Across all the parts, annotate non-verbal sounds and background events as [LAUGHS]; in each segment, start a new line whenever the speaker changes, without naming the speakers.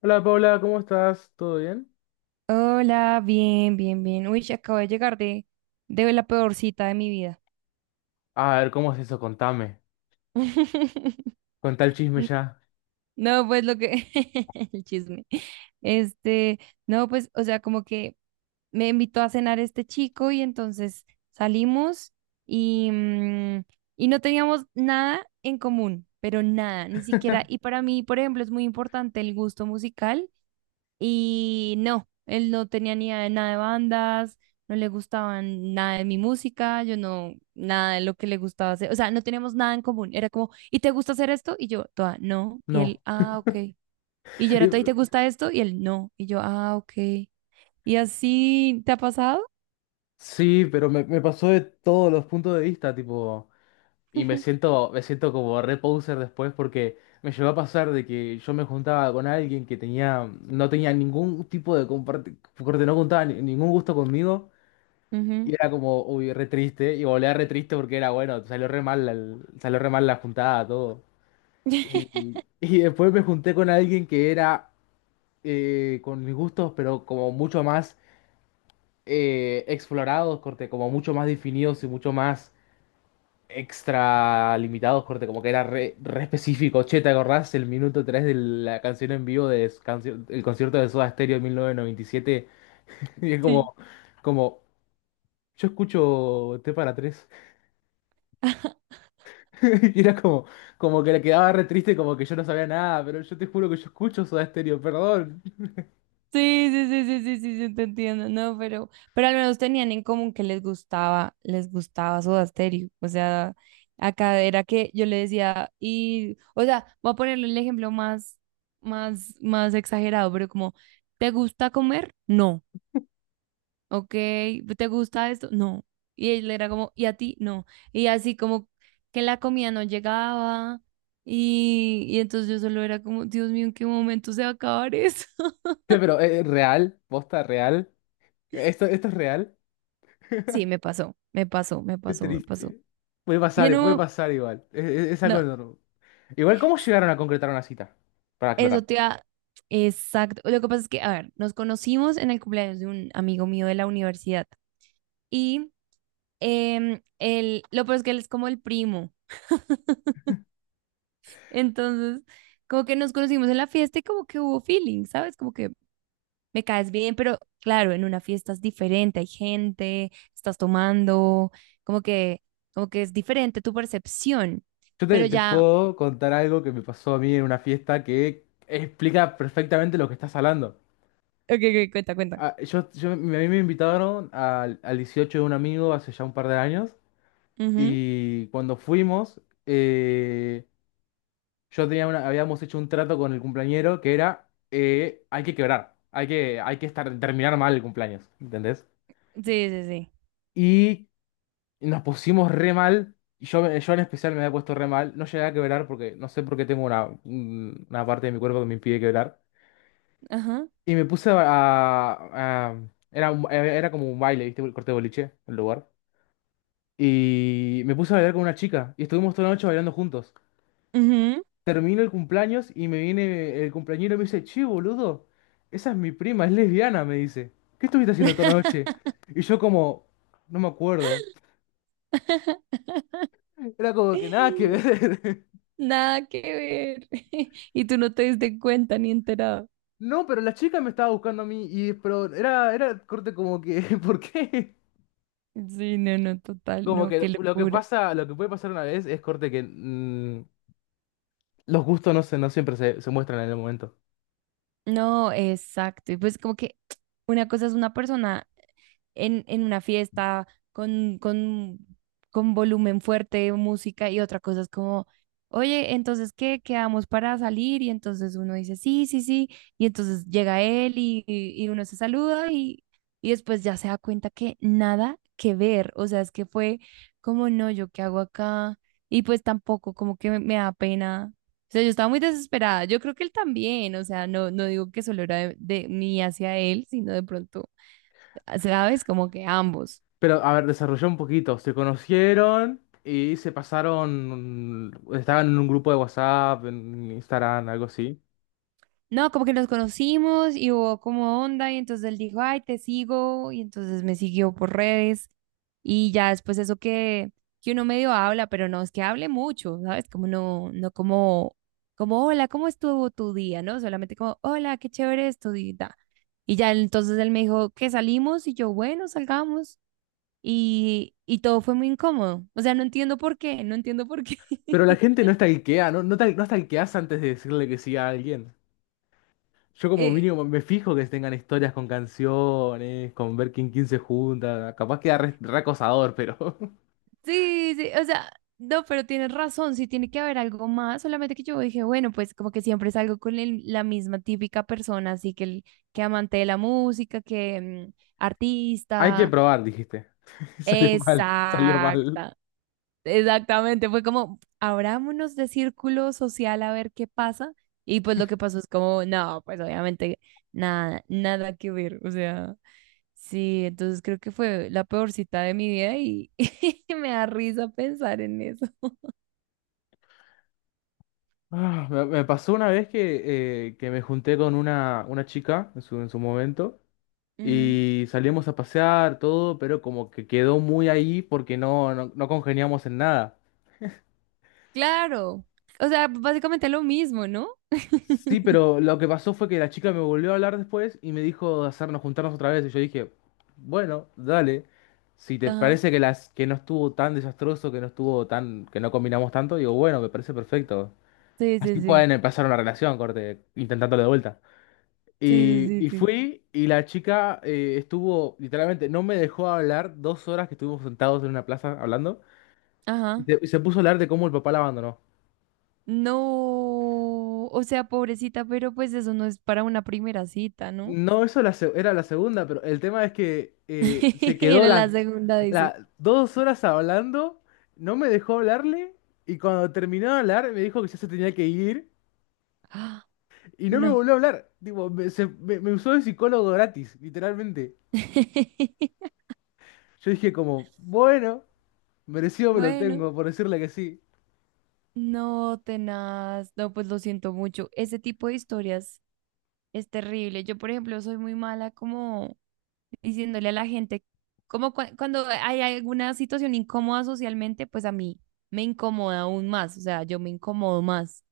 Hola Paula, ¿cómo estás? ¿Todo bien?
Hola, bien, bien, bien. Uy, acabo de llegar de la peor cita de mi vida.
A ver, ¿cómo es eso? Contame.
[LAUGHS]
Contá el chisme
N-
ya.
No, pues lo que... [LAUGHS] el chisme. Este, no, pues, o sea, como que me invitó a cenar este chico y entonces salimos y, y no teníamos nada en común, pero nada, ni siquiera. Y para mí, por ejemplo, es muy importante el gusto musical. Y no, él no tenía ni idea de nada de bandas, no le gustaban nada de mi música, yo no, nada de lo que le gustaba hacer, o sea, no teníamos nada en común, era como, ¿y te gusta hacer esto? Y yo, toda, no, y
No.
él, ah, ok. Y yo
[LAUGHS] Y-
era toda, ¿y te gusta esto? Y él, no, y yo, ah, ok. ¿Y así te ha pasado?
Sí, pero me pasó de todos los puntos de vista, tipo.
[LAUGHS]
Y
Ujú.
me siento como re poser después porque me llegó a pasar de que yo me juntaba con alguien que tenía, no tenía ningún tipo de comparte, corte, no juntaba ningún gusto conmigo y era como, uy, re triste y volvía re triste porque era bueno, salió re mal, salió re mal la juntada, todo.
[LAUGHS]
Y, y- Después me junté con alguien que era con mis gustos, pero como mucho más explorados, corte, como mucho más definidos y mucho más extra limitados, corte, como que era re, re específico. Che, ¿te acordás el minuto 3 de la canción en vivo del el concierto de Soda Stereo en 1997? ¿Y siete? [LAUGHS] Y es
Sí.
como, como, yo escucho T para tres.
[LAUGHS]
[LAUGHS] Y era como, como que le quedaba re triste, como que yo no sabía nada, pero yo te juro que yo escucho Soda Stereo, perdón.
Sí, sí, sí, sí, sí, sí, sí, te entiendo. No, pero al menos tenían en común que les gustaba Soda Stereo. O sea, acá era que yo le decía, y, o sea, voy a ponerle el ejemplo más, más, más exagerado, pero como, ¿te gusta comer? No. ¿Ok? ¿Te gusta esto? No. Y él era como, ¿y a ti? No. Y así como que la comida no llegaba. Y entonces yo solo era como, Dios mío, ¿en qué momento se va a acabar eso?
[LAUGHS] Che, pero es real, posta real. Esto es real.
Sí, me pasó, me pasó, me
Qué
pasó, me pasó.
triste.
Y en
Puede
un,
pasar igual. Es, es algo
no,
enorme. Igual, ¿cómo llegaron a concretar una cita? Para
eso
aclarar.
te da, exacto. Lo que pasa es que, a ver, nos conocimos en el cumpleaños de un amigo mío de la universidad y él, lo peor es que él es como el primo. Entonces, como que nos conocimos en la fiesta y como que hubo feeling, ¿sabes? Como que me caes bien, pero claro, en una fiesta es diferente, hay gente, estás tomando, como que, como que es diferente tu percepción,
Yo te,
pero
te
ya,
puedo contar algo que me pasó a mí en una fiesta que explica perfectamente lo que estás hablando.
ok, ok, cuenta,
Ah, yo, a mí me invitaron al, al 18 de un amigo hace ya un par de años
cuenta.
y cuando fuimos, eh, yo tenía una, habíamos hecho un trato con el cumpleañero que era, hay que quebrar, hay que estar, terminar mal el cumpleaños, ¿entendés?
Sí, sí, sí.
Y y nos pusimos re mal. Y yo en especial me había puesto re mal. No llegué a quebrar porque no sé por qué tengo una, una parte de mi cuerpo que me impide quebrar.
Ajá.
Y me puse a... a- a- era, era como un baile, ¿viste? El corte de boliche, el lugar. Y me puse a bailar con una chica. Y estuvimos toda la noche bailando juntos.
Ujú.
Termino el cumpleaños y me viene el cumpleañero y me dice, che, boludo, esa es mi prima, es lesbiana, me dice. ¿Qué estuviste haciendo toda la noche?
[LAUGHS]
Y yo como, no me acuerdo. Era como que nada que ver. [LAUGHS]
Nada que ver. [LAUGHS] Y tú no te diste cuenta ni enterado.
No, pero la chica me estaba buscando a mí y pero era, era corte como que, [LAUGHS] ¿por qué?
Sí, no, no, total,
Como
no,
que
qué
lo que
locura.
pasa, lo que puede pasar una vez es corte que los gustos no se, no siempre se, se muestran en el momento.
No, exacto. Y pues como que [TSK] una cosa es una persona en una fiesta con, con, con volumen fuerte, música y otra cosa es como, oye, entonces, ¿qué? Quedamos para salir y entonces uno dice, sí, sí, sí, y entonces llega él y, y uno se saluda y después ya se da cuenta que nada que ver, o sea, es que fue como, no, yo qué hago acá y pues tampoco, como que me da pena. O sea, yo estaba muy desesperada. Yo creo que él también, o sea, no, no digo que solo era de mí hacia él, sino de pronto ¿sabes? Como que ambos.
Pero a ver, desarrolló un poquito. Se conocieron y se pasaron, estaban en un grupo de WhatsApp, en Instagram, algo así.
No, como que nos conocimos y hubo como onda y entonces él dijo, ay, te sigo y entonces me siguió por redes y ya después eso que uno medio habla, pero no es que hable mucho, ¿sabes? Como no, no como, como, hola, ¿cómo estuvo tu día? ¿No? Solamente como, hola, qué chévere es tu día. Y ya entonces él me dijo que salimos y yo, bueno, salgamos. Y todo fue muy incómodo. O sea, no entiendo por qué, no entiendo por qué. [LAUGHS]
Pero la gente no está no, no, no stalkeas antes de decirle que sí a alguien. Yo como
Eh,
mínimo me fijo que tengan historias con canciones, con ver quién, quién se junta. Capaz queda re, re acosador, pero [LAUGHS]
Sí, sí, o sea, no, pero tienes razón, sí tiene que haber algo más, solamente que yo dije, bueno, pues como que siempre salgo con la misma típica persona, así que, que amante de la música, que
hay que
artista,
probar, dijiste. [LAUGHS] Salió mal, salió mal.
exacta, exactamente, fue como, abrámonos de círculo social a ver qué pasa. Y pues lo que pasó es como, no, pues obviamente nada, nada que ver. O sea, sí, entonces creo que fue la peor cita de mi vida y, [LAUGHS] me da risa pensar en eso.
Ah, me pasó una vez que me junté con una chica en su momento
Ujú.
y salimos a pasear, todo, pero como que quedó muy ahí porque no, no, no congeniamos en nada.
Claro. O sea, básicamente lo mismo, ¿no?
Sí, pero lo que pasó fue que la chica me volvió a hablar después y me dijo de hacernos juntarnos otra vez. Y yo dije, bueno, dale. Si te
Ajá.
parece que las que no estuvo tan desastroso, que no estuvo tan, que no combinamos tanto, digo, bueno, me parece perfecto.
Sí,
Así
sí, sí.
pueden empezar una relación, corte, intentándolo de vuelta.
Sí, sí, sí,
Y
sí.
fui y la chica estuvo, literalmente, no me dejó hablar dos horas que estuvimos sentados en una plaza hablando
Ajá.
y se puso a hablar de cómo el papá la abandonó.
No, o sea, pobrecita, pero pues eso no es para una primera cita, ¿no?
No, eso era la segunda, pero el tema es que se
[LAUGHS]
quedó
Era la
la,
segunda, dice.
dos horas hablando, no me dejó hablarle y cuando terminó de hablar me dijo que ya se tenía que ir
"Ah,
y no me
no."
volvió a hablar. Tipo, me, me usó de psicólogo gratis, literalmente.
[LAUGHS]
Yo dije como, bueno, merecido me lo
Bueno,
tengo por decirle que sí.
no, tenaz. No, pues lo siento mucho. Ese tipo de historias es terrible. Yo, por ejemplo, soy muy mala como diciéndole a la gente, como cuando hay alguna situación incómoda socialmente, pues a mí me incomoda aún más. O sea, yo me incomodo más.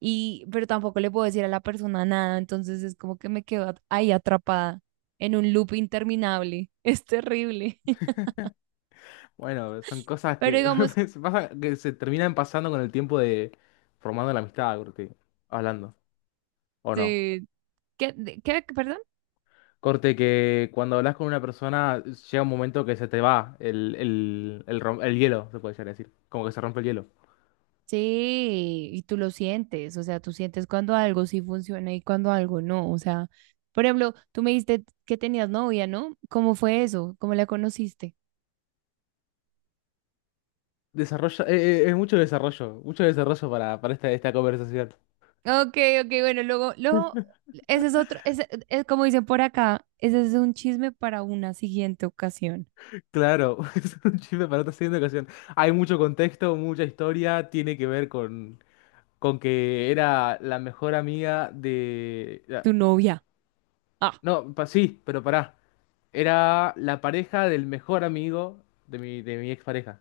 Y, pero tampoco le puedo decir a la persona nada. Entonces es como que me quedo ahí atrapada en un loop interminable. [LAUGHS] Es terrible. [LAUGHS]
Bueno, son cosas
Pero
que,
digamos,
[LAUGHS] que se terminan pasando con el tiempo de formando la amistad, creo que, hablando, ¿o no?
sí. ¿Qué, qué, perdón?
Corte que cuando hablas con una persona llega un momento que se te va el, el hielo, se puede llegar a decir. Como que se rompe el hielo.
Sí, y tú lo sientes, o sea, tú sientes cuando algo sí funciona y cuando algo no, o sea, por ejemplo, tú me dijiste que tenías novia, ¿no? ¿Cómo fue eso? ¿Cómo la conociste?
Desarrollo, es mucho desarrollo para esta, esta conversación.
Okay, okay, bueno, luego, luego, ese es otro, ese, es como dicen por acá, ese es un chisme para una siguiente ocasión,
Claro, [LAUGHS] es un chisme para otra siguiente ocasión. Hay mucho contexto, mucha historia, tiene que ver con que era la mejor amiga de...
tu novia.
No, sí, pero pará. Era la pareja del mejor amigo de mi expareja.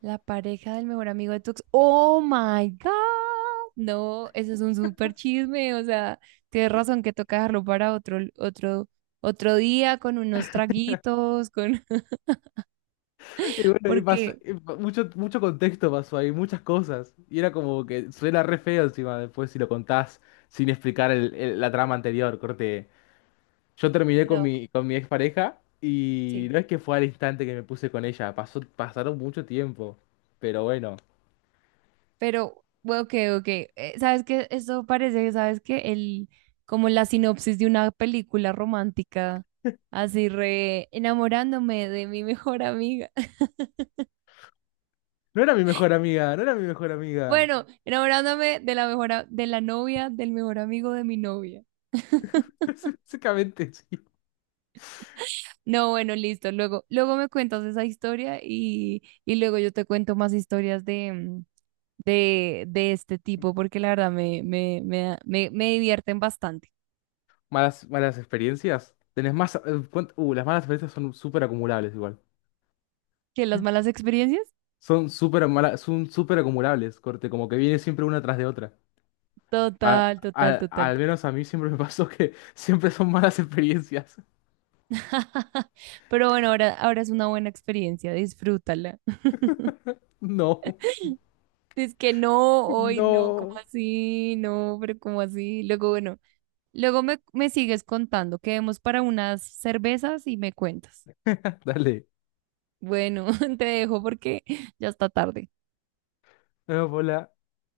La pareja del mejor amigo de tu ex. ¡Oh my God! No, eso es un súper chisme. O sea, tienes razón que toca dejarlo para otro, otro, otro día con unos traguitos, con. [LAUGHS]
Y bueno,
Porque,
mucho, mucho contexto pasó ahí, muchas cosas. Y era como que suena re feo encima después si lo contás sin explicar la trama anterior. Corte, yo terminé
no,
con mi expareja y
sí.
no es que fue al instante que me puse con ella, pasó, pasaron mucho tiempo. Pero bueno,
Pero, bueno, ok, ok. ¿Sabes qué? Eso parece, ¿sabes qué? El, como la sinopsis de una película romántica. Así re enamorándome de mi mejor amiga. [LAUGHS]
no era mi mejor amiga, no era mi mejor amiga.
Bueno, enamorándome de la mejor, de la novia del mejor amigo de mi novia.
[LAUGHS] Básicamente, sí.
No, bueno, listo. Luego, luego me cuentas esa historia y luego yo te cuento más historias de, de este tipo, porque la verdad me, me, me, me, me divierten bastante.
Malas, malas experiencias. Tenés más... las malas experiencias son súper acumulables igual.
¿Qué, las malas experiencias?
Son son súper acumulables, corte, como que viene siempre una tras de otra. A-
Total, total, total.
Al menos a mí siempre [LAUGHS] me pasó que siempre son malas experiencias. [LAUGHS]
[LAUGHS] Pero bueno, ahora, ahora es una buena experiencia, disfrútala. [LAUGHS]
No,
Es que no, hoy no, ¿cómo
no.
así? No, pero ¿cómo así? Luego, bueno, luego me, me sigues contando, quedemos para unas cervezas y me cuentas.
Dale.
Bueno, [LAUGHS] te dejo porque ya está tarde.
Hola,